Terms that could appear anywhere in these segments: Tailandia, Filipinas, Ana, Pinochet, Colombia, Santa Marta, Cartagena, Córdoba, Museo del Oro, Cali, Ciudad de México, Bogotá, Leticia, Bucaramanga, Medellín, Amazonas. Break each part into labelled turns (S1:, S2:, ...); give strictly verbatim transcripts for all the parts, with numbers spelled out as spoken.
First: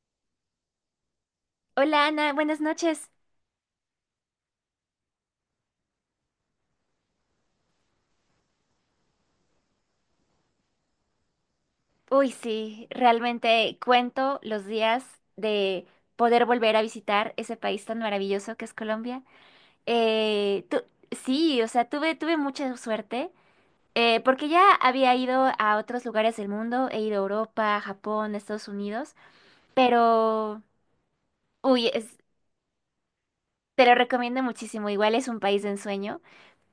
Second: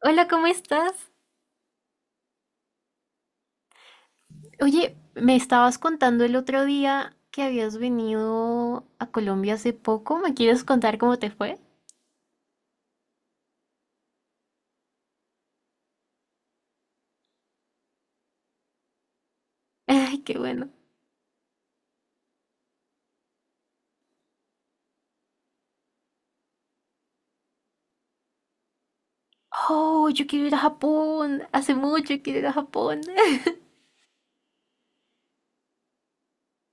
S1: Hola, ¿cómo estás?
S2: Hola Ana, buenas noches.
S1: Oye, me estabas contando el otro día que habías venido a Colombia hace poco. ¿Me quieres contar cómo te fue?
S2: Uy, sí, realmente cuento los días de poder volver a visitar ese país tan maravilloso que es Colombia.
S1: Ay, qué
S2: Eh,
S1: bueno.
S2: tu- sí, o sea, tuve, tuve mucha suerte eh, porque ya había ido a otros lugares del mundo, he ido a Europa, Japón, Estados Unidos,
S1: Oh, yo quiero ir a
S2: pero,
S1: Japón. Hace
S2: uy,
S1: mucho
S2: es-
S1: quiero ir a Japón.
S2: te lo recomiendo muchísimo, igual es un país de ensueño.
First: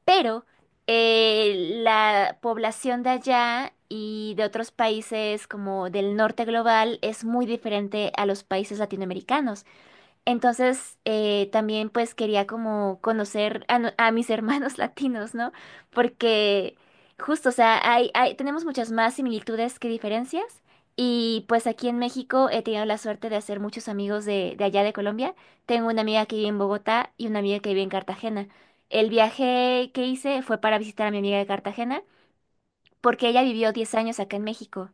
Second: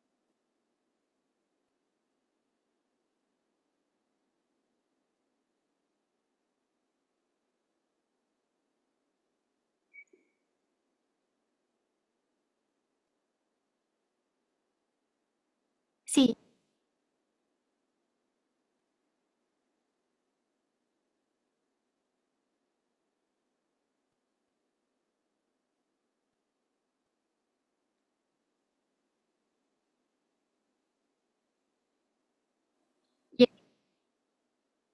S2: Pero eh, la población de allá y de otros países como del norte global es muy diferente a los países latinoamericanos. Entonces, eh, también pues quería como conocer a, no- a mis hermanos latinos, ¿no?
S1: Sí.
S2: Porque justo, o sea, hay, hay, tenemos muchas más similitudes que diferencias. Y pues aquí en México he tenido la suerte de hacer muchos amigos de, de allá de Colombia. Tengo una amiga que vive en Bogotá y una amiga que vive en Cartagena. El viaje que hice fue para visitar a mi amiga de Cartagena porque ella
S1: ye-
S2: vivió diez años acá en México.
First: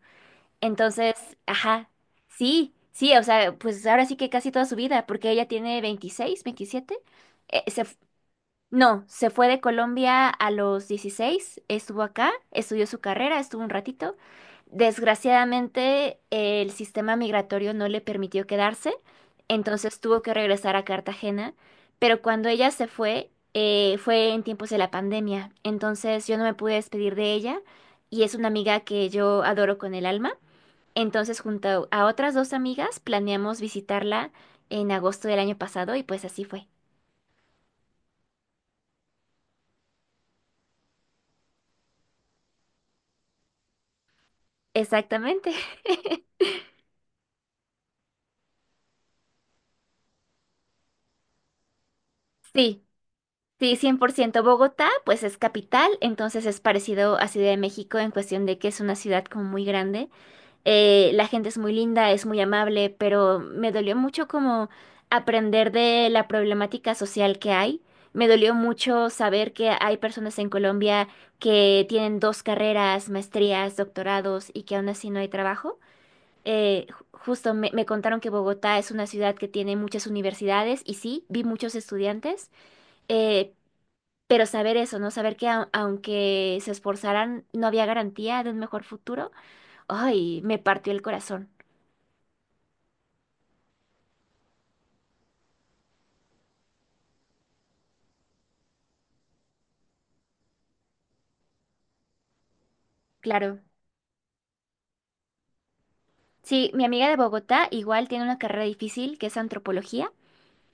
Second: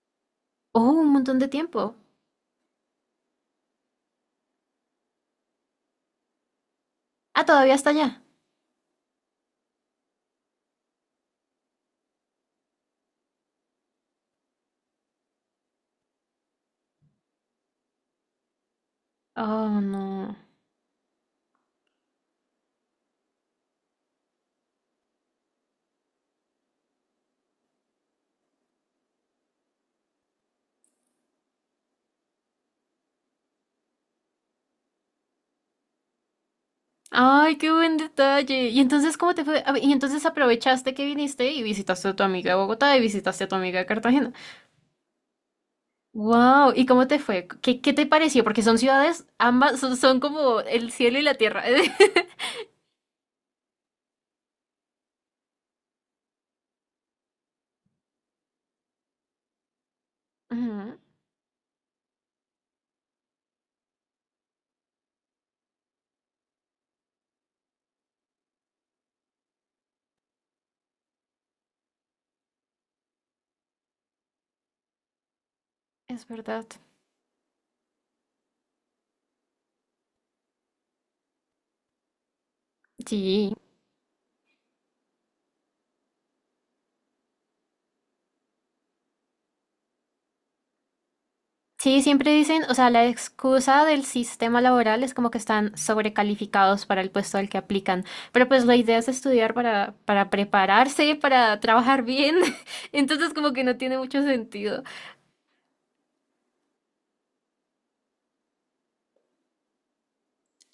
S1: Oh, un
S2: Entonces,
S1: montón de
S2: ajá,
S1: tiempo.
S2: sí, sí, o sea, pues ahora sí que casi toda su vida, porque ella tiene veintiséis, veintisiete,
S1: Ah,
S2: eh,
S1: todavía
S2: se,
S1: está
S2: f-
S1: allá.
S2: no, se fue de Colombia a los dieciséis, estuvo acá, estudió su carrera, estuvo un ratito. Desgraciadamente, el sistema migratorio no le permitió quedarse,
S1: Oh,
S2: entonces tuvo que
S1: no.
S2: regresar a Cartagena, pero cuando ella se fue, eh, fue en tiempos de la pandemia, entonces yo no me pude despedir de ella y es una amiga que yo adoro con el alma. Entonces, junto a otras dos amigas, planeamos visitarla en agosto del año pasado y pues así fue.
S1: Ay, qué buen detalle. ¿Y entonces cómo te fue? A ver, y entonces aprovechaste que viniste y visitaste a tu amiga de Bogotá y visitaste a tu amiga de Cartagena.
S2: Exactamente.
S1: Wow, ¿y cómo te fue? ¿Qué, qué te pareció? Porque son ciudades, ambas son, son como el cielo y la tierra.
S2: Sí, sí, cien por ciento Bogotá, pues es capital, entonces es parecido a Ciudad de México en cuestión de que es una ciudad como muy grande.
S1: Ujú.
S2: Eh, la gente es muy linda, es muy amable, pero me dolió mucho como aprender de la problemática social que hay. Me dolió mucho saber que hay personas en Colombia que tienen dos carreras, maestrías, doctorados y que aún así no hay trabajo.
S1: Es verdad.
S2: Eh, ju- justo me, me contaron que Bogotá es una ciudad que tiene muchas universidades y sí, vi muchos estudiantes,
S1: Sí.
S2: eh, pero saber eso, ¿no? Saber que au- aunque se esforzaran, no había garantía de un mejor futuro, ay, me partió el corazón.
S1: Sí, siempre dicen, o sea, la excusa del sistema laboral es como que están sobrecalificados para el puesto al que aplican, pero pues la idea es estudiar para, para prepararse, para trabajar bien, entonces como
S2: Claro.
S1: que no tiene mucho sentido.
S2: Sí, mi amiga de Bogotá igual tiene una carrera difícil que es antropología.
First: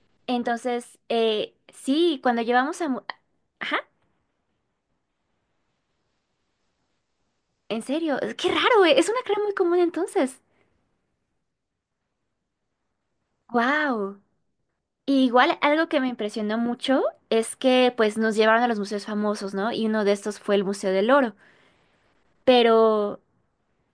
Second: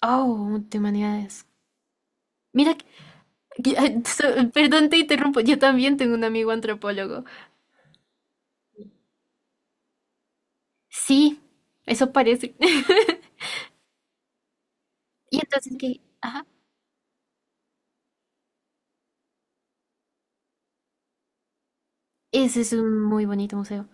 S1: Oh, de
S2: Entonces,
S1: humanidades.
S2: eh, sí, cuando
S1: Mira,
S2: llevamos
S1: que-
S2: a... mu-
S1: que-
S2: ajá,
S1: so- perdón, te interrumpo, yo también tengo un amigo antropólogo.
S2: en serio, qué raro, eh, es una carrera muy común entonces.
S1: Sí, eso parece.
S2: ¡Wow! Y
S1: Y
S2: igual
S1: entonces
S2: algo que
S1: que,
S2: me
S1: ajá,
S2: impresionó mucho es que pues nos llevaron a los museos famosos, ¿no? Y uno de estos fue el Museo del Oro,
S1: ese es un
S2: pero
S1: muy bonito museo.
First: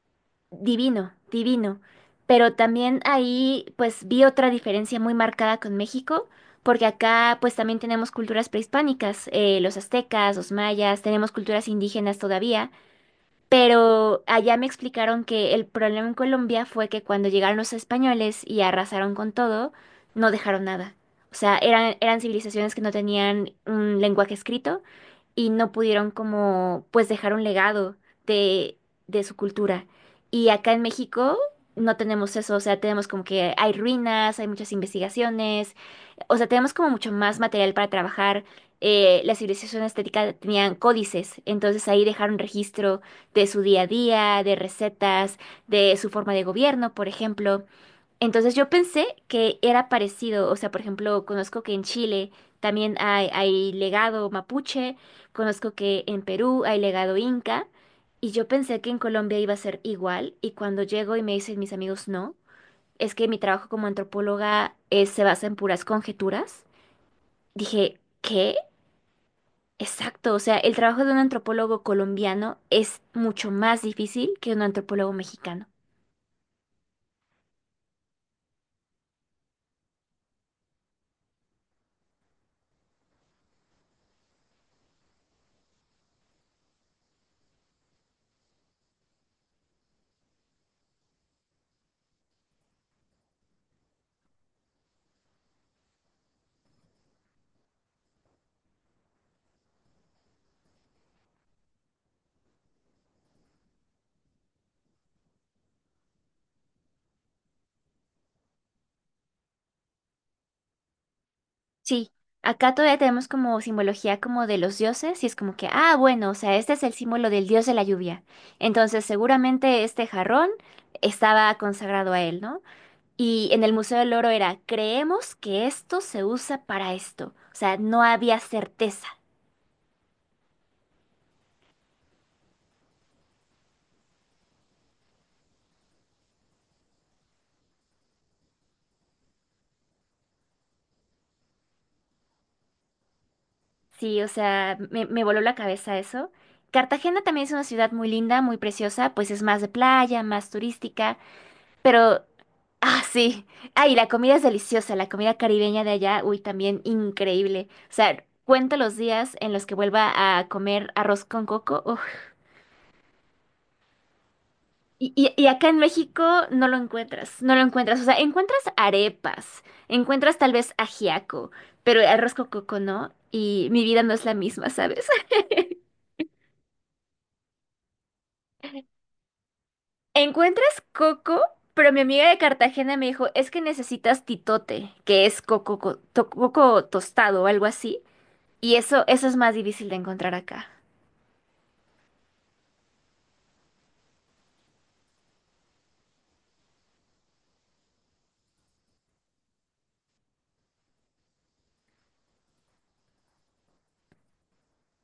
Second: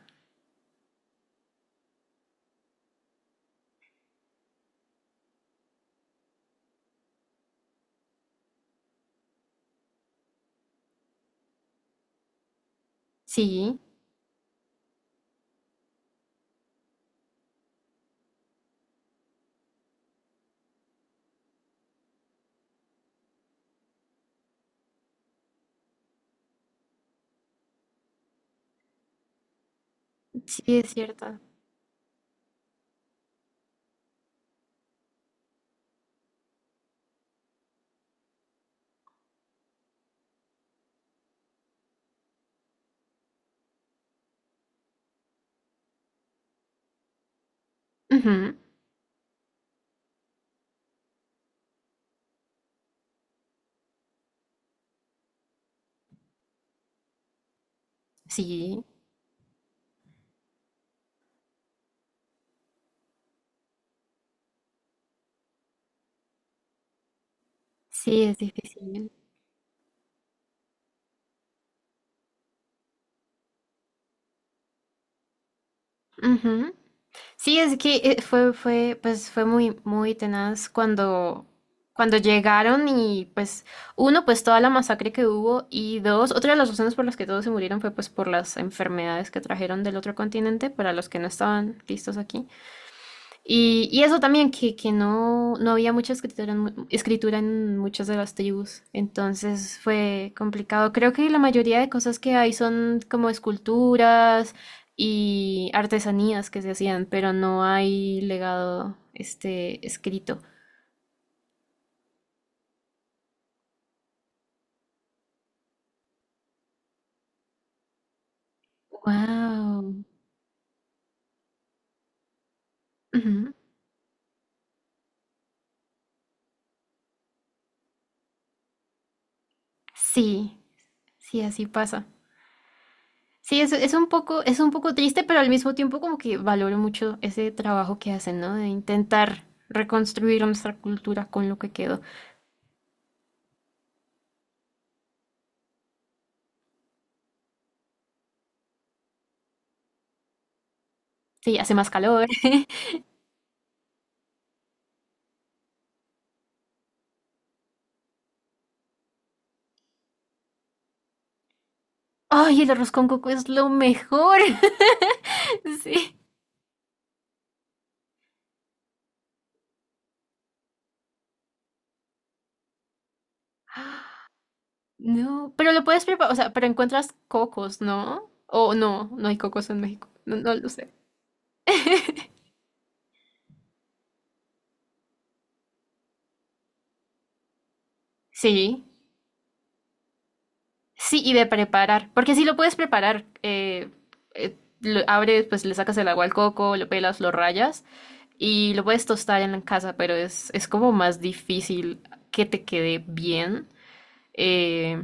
S2: divino, divino. Pero también ahí pues vi otra diferencia muy marcada con México, porque acá pues también tenemos culturas prehispánicas, eh, los aztecas, los mayas, tenemos culturas indígenas todavía,
S1: Sí,
S2: pero allá me explicaron que el problema en Colombia fue que cuando llegaron los españoles y arrasaron con todo, no dejaron nada. O sea, eran, eran civilizaciones que no tenían un lenguaje escrito y no pudieron como pues dejar un legado de, de su cultura. Y
S1: sí
S2: acá en
S1: es
S2: México
S1: cierto.
S2: no tenemos eso, o sea, tenemos como que hay ruinas, hay muchas investigaciones, o sea, tenemos como mucho más material para trabajar. Eh, la civilización azteca tenían códices, entonces ahí dejaron registro de su día a día, de recetas, de su forma de gobierno, por ejemplo.
S1: Ujú.
S2: Entonces yo pensé que era parecido, o sea, por ejemplo, conozco que en Chile también hay, hay legado mapuche, conozco que en Perú hay legado inca, y yo pensé
S1: Sí,
S2: que en Colombia iba a ser igual, y cuando llego y me dicen mis amigos no, es que mi trabajo como antropóloga eh, se basa en puras conjeturas. Dije,
S1: sí es
S2: ¿qué?
S1: difícil.
S2: Exacto, o sea, el trabajo de un antropólogo colombiano es mucho más difícil que un antropólogo mexicano.
S1: Ujú. Sí, es que eh, fue, fue, pues fue muy, muy tenaz cuando, cuando llegaron y pues, uno, pues toda la masacre que hubo y dos, otra de las razones por las que todos se murieron fue pues por las enfermedades que trajeron del otro continente para los que no estaban listos aquí. Y, y eso también, que, que no, no había mucha escritura en, mu- escritura en muchas de las tribus, entonces fue complicado. Creo que la mayoría de cosas que hay son como esculturas y artesanías que se hacían, pero no hay legado este escrito.
S2: Sí, acá todavía tenemos como simbología como de los dioses y es como que, ah, bueno, o sea, este es el símbolo del dios de la lluvia. Entonces, seguramente
S1: Wow.
S2: este jarrón estaba consagrado a él, ¿no? Y en el Museo del Oro era, creemos que esto se usa para esto. O sea, no había certeza.
S1: Sí, sí, así pasa. Sí, es, es un poco, es un poco triste, pero al mismo tiempo como que valoro mucho ese trabajo que hacen, ¿no? De intentar reconstruir nuestra cultura con lo que quedó.
S2: Sí, o sea, me, me voló la cabeza eso. Cartagena también es una ciudad muy linda, muy preciosa, pues es más de playa, más turística,
S1: Sí, hace más
S2: pero...
S1: calor.
S2: Ah, sí. Ay, la comida es deliciosa, la comida caribeña de allá, uy, también increíble. O sea, cuento los días en los que vuelva a comer arroz con coco. Uf.
S1: Ay, el arroz con coco es lo mejor.
S2: Y, y- y acá en
S1: Sí.
S2: México no lo encuentras, no lo encuentras. O sea, encuentras arepas, encuentras tal vez ajiaco, pero arroz con coco no. Y mi vida no es la misma, ¿sabes?
S1: No, pero lo puedes preparar, o sea, pero encuentras cocos, ¿no? O no, no hay cocos en México. No, no
S2: Encuentras
S1: lo sé.
S2: coco, pero mi amiga de Cartagena me dijo, es que necesitas titote, que es coco, co- to- coco tostado o algo así, y
S1: Sí,
S2: eso, eso es más difícil de encontrar acá.
S1: sí, y de preparar, porque sí lo puedes preparar. Eh, eh, lo abres, pues le sacas el agua al coco, lo pelas, lo rayas y lo puedes tostar en la casa, pero es, es como más difícil que te quede bien. eh,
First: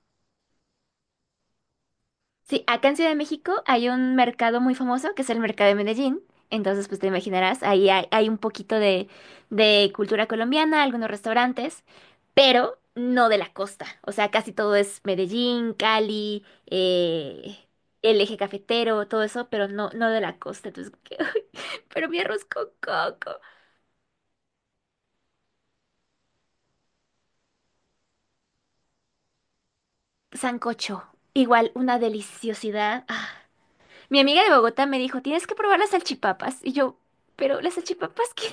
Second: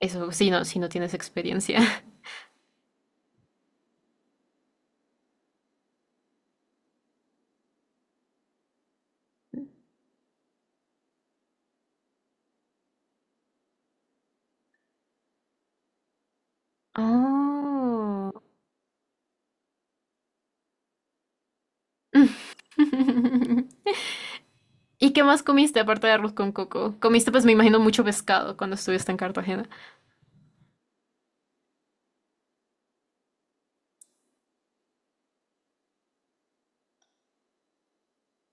S1: Eso, si no, si no tienes experiencia.
S2: Sí, acá en Ciudad de México hay un mercado muy famoso que es el mercado de Medellín. Entonces, pues te imaginarás, ahí hay, hay un poquito de, de cultura colombiana, algunos restaurantes, pero no de la costa. O sea, casi todo es Medellín, Cali, eh, el
S1: Oh.
S2: eje cafetero, todo eso, pero no, no de la costa. Entonces, ay, pero mi arroz con coco.
S1: ¿Y qué más comiste aparte de arroz con coco? Comiste, pues me imagino, mucho pescado cuando estuviste en Cartagena.
S2: Sancocho, igual una deliciosidad. Mi amiga de Bogotá me dijo, tienes que probar las salchipapas. Y yo, pero las salchipapas, ¿qué,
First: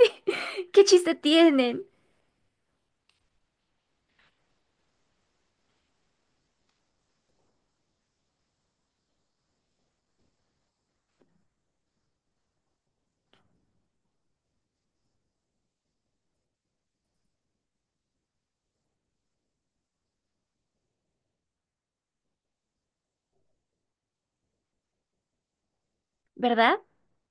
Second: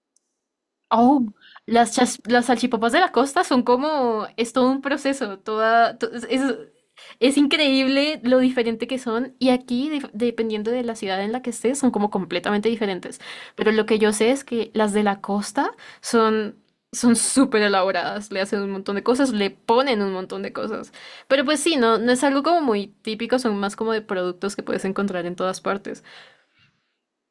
S2: qué chiste
S1: Oh,
S2: tienen?
S1: las, chas- las salchipapas de la costa son como, es todo un proceso, toda, to- es, es- increíble lo diferente que son y aquí, dif- dependiendo de la ciudad en la que estés, son como completamente diferentes. Pero lo que yo sé es que las de la costa son... Son súper elaboradas, le hacen un montón de cosas, le ponen un montón de cosas. Pero pues sí, no, no es algo como muy típico, son más como de productos que puedes encontrar en todas partes.
S2: ¿Verdad?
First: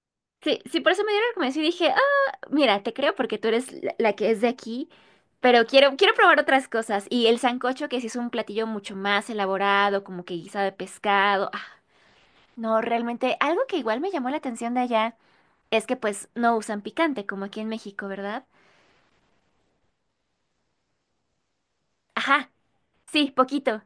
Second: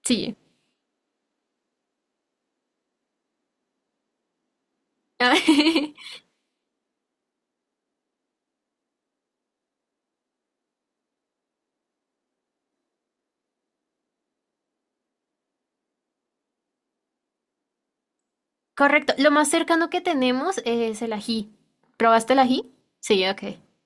S1: Sí.
S2: Sí, sí, por eso me dio la recomendación y dije, ah, mira, te creo porque tú eres la, la que es de aquí, pero quiero, quiero probar otras cosas. Y el sancocho, que sí es un platillo mucho más elaborado, como que guisado de pescado. Ah, no, realmente algo que igual me llamó la atención de allá es que pues no usan picante, como aquí en México, ¿verdad?
S1: Correcto. Lo más cercano que tenemos es el ají. ¿Probaste el
S2: Ajá,
S1: ají? Sí,
S2: sí,
S1: ok.
S2: poquito.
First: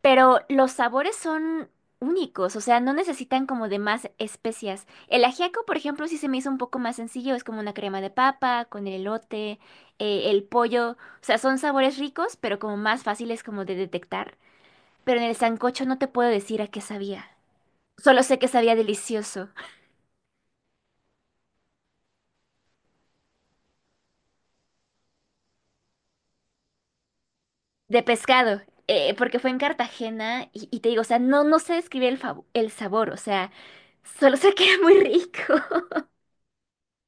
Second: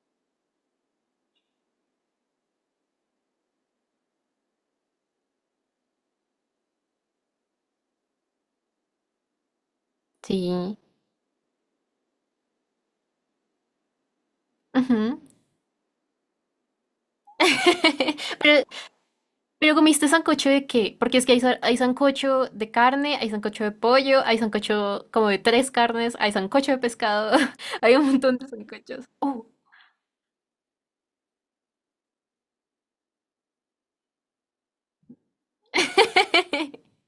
S2: Pero los sabores son únicos, o sea, no necesitan como de más especias. El ajiaco, por ejemplo, sí se me hizo un poco más sencillo, es como una crema de papa con el elote, eh, el
S1: Sí.
S2: pollo, o sea, son sabores ricos, pero como más fáciles como de detectar.
S1: Ujú.
S2: Pero en el sancocho no te puedo decir a qué sabía. Solo sé que
S1: Pero,
S2: sabía delicioso.
S1: pero ¿comiste sancocho de qué? Porque es que hay, sa- hay sancocho de carne, hay sancocho de pollo, hay sancocho como de tres carnes, hay sancocho de pescado, hay
S2: De
S1: un montón de
S2: pescado,
S1: sancochos.
S2: eh, porque
S1: Uh.
S2: fue en Cartagena y, y te digo, o sea, no, no sé describir el, fav- el sabor, o sea, solo sé que era muy rico.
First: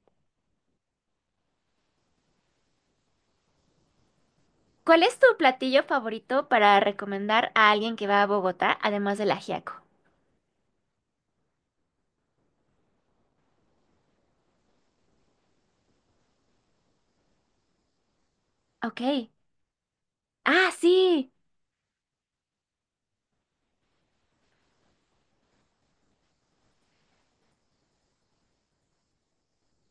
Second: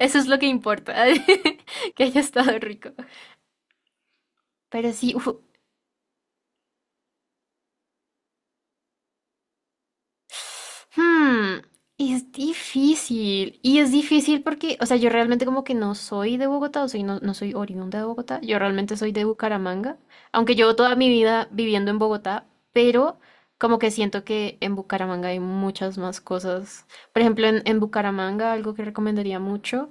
S1: Eso es lo que importa, que haya estado rico. Pero
S2: ¿Cuál
S1: sí,
S2: es
S1: uf.
S2: tu platillo favorito para recomendar a alguien que va a Bogotá, además del ajiaco?
S1: Hmm, es difícil. Y es difícil porque, o sea, yo realmente como que no soy de Bogotá, o soy no, no soy oriunda de Bogotá. Yo realmente soy de
S2: Ok.
S1: Bucaramanga, aunque
S2: Ah,
S1: llevo toda mi
S2: sí.
S1: vida viviendo en Bogotá, pero como que siento que en Bucaramanga hay muchas más cosas. Por ejemplo, en, en Bucaramanga algo que recomendaría mucho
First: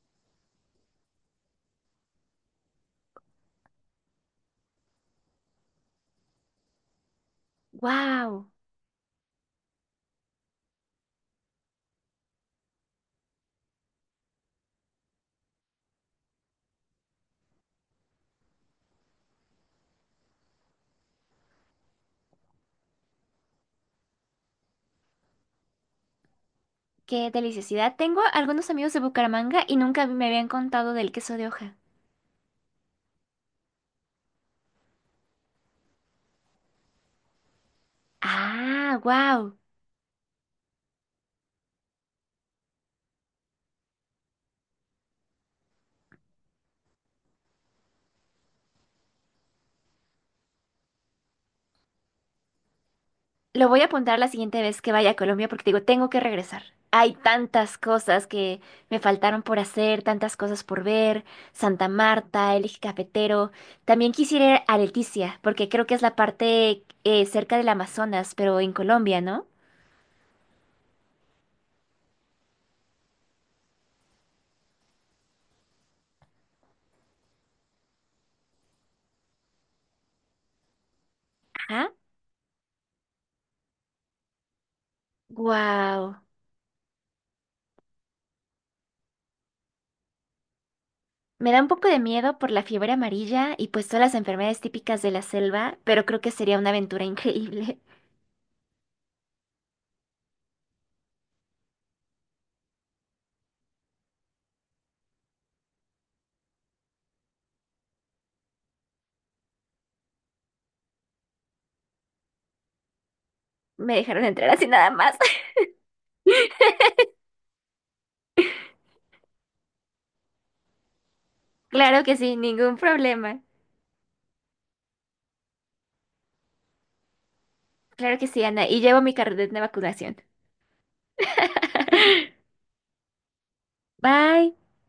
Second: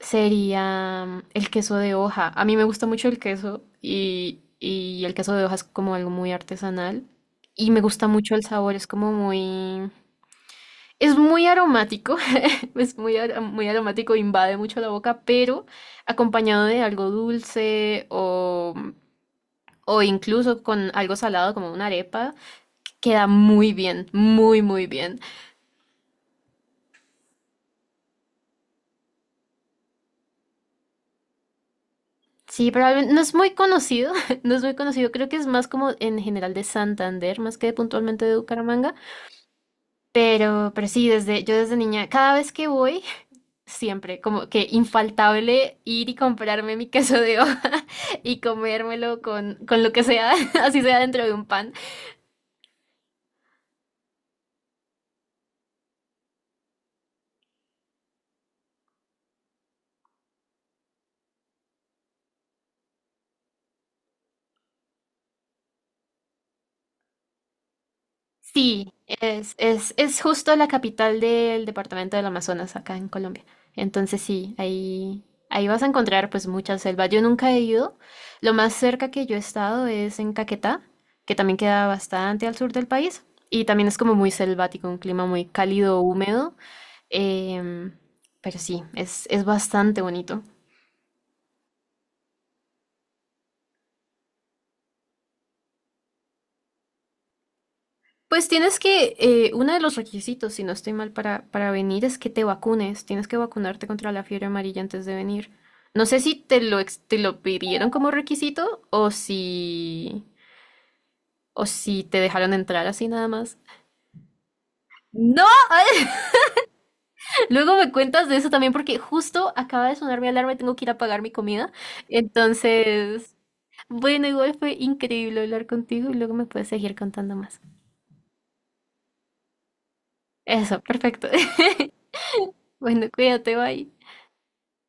S1: sería mm, el queso de hoja. A mí me gusta mucho el queso y, y el queso de hoja es como algo muy artesanal. Y me gusta mucho el
S2: Wow.
S1: sabor, es como muy... Es muy aromático, es muy, ar- muy aromático, invade mucho la boca, pero acompañado de algo dulce o, o incluso con algo salado como una arepa, queda muy bien, muy, muy bien.
S2: Qué deliciosidad. Tengo algunos amigos de Bucaramanga y nunca me habían contado del queso de hoja.
S1: Sí, probablemente no es muy conocido, no es muy conocido, creo que es más como en general de Santander, más que puntualmente de Bucaramanga,
S2: Ah, wow.
S1: pero, pero sí, desde, yo desde niña, cada vez que voy, siempre, como que infaltable ir y comprarme mi queso de hoja y comérmelo con, con lo que sea, así sea dentro de un pan.
S2: Lo voy a apuntar la siguiente vez que vaya a Colombia porque te digo, tengo que regresar. Hay tantas cosas que me faltaron por hacer, tantas cosas por ver. Santa Marta, el eje cafetero. También quisiera ir a Leticia porque creo que es la parte eh, cerca del Amazonas, pero en
S1: Sí,
S2: Colombia, ¿no?
S1: es, es, es justo la capital del departamento del Amazonas, acá en Colombia. Entonces sí, ahí, ahí vas a encontrar pues mucha selva. Yo nunca he ido. Lo más cerca que yo he estado es en Caquetá, que también queda
S2: Ajá.
S1: bastante al sur del país. Y también es como muy selvático, un clima muy cálido,
S2: Wow.
S1: húmedo. Em, pero sí, es, es bastante bonito.
S2: Me da un poco de miedo por la fiebre amarilla y pues todas las enfermedades típicas de la selva, pero creo que sería una aventura increíble.
S1: Pues tienes que, eh, uno de los requisitos, si no estoy mal, para, para venir es que te vacunes. Tienes que vacunarte contra la fiebre amarilla antes de venir. No sé si te lo, ex- te lo pidieron como requisito o si, o si te dejaron entrar así nada más.
S2: Me dejaron entrar así nada más.
S1: No, luego me cuentas de eso también porque justo acaba de sonar mi alarma y tengo que ir a pagar mi comida.
S2: Claro que sí, ningún
S1: Entonces,
S2: problema.
S1: bueno, igual fue increíble hablar contigo y luego me puedes seguir contando más.
S2: Claro que sí, Ana. Y llevo mi carnet de vacunación.
S1: Eso, perfecto. Bueno, cuídate, bye.
S2: Bye.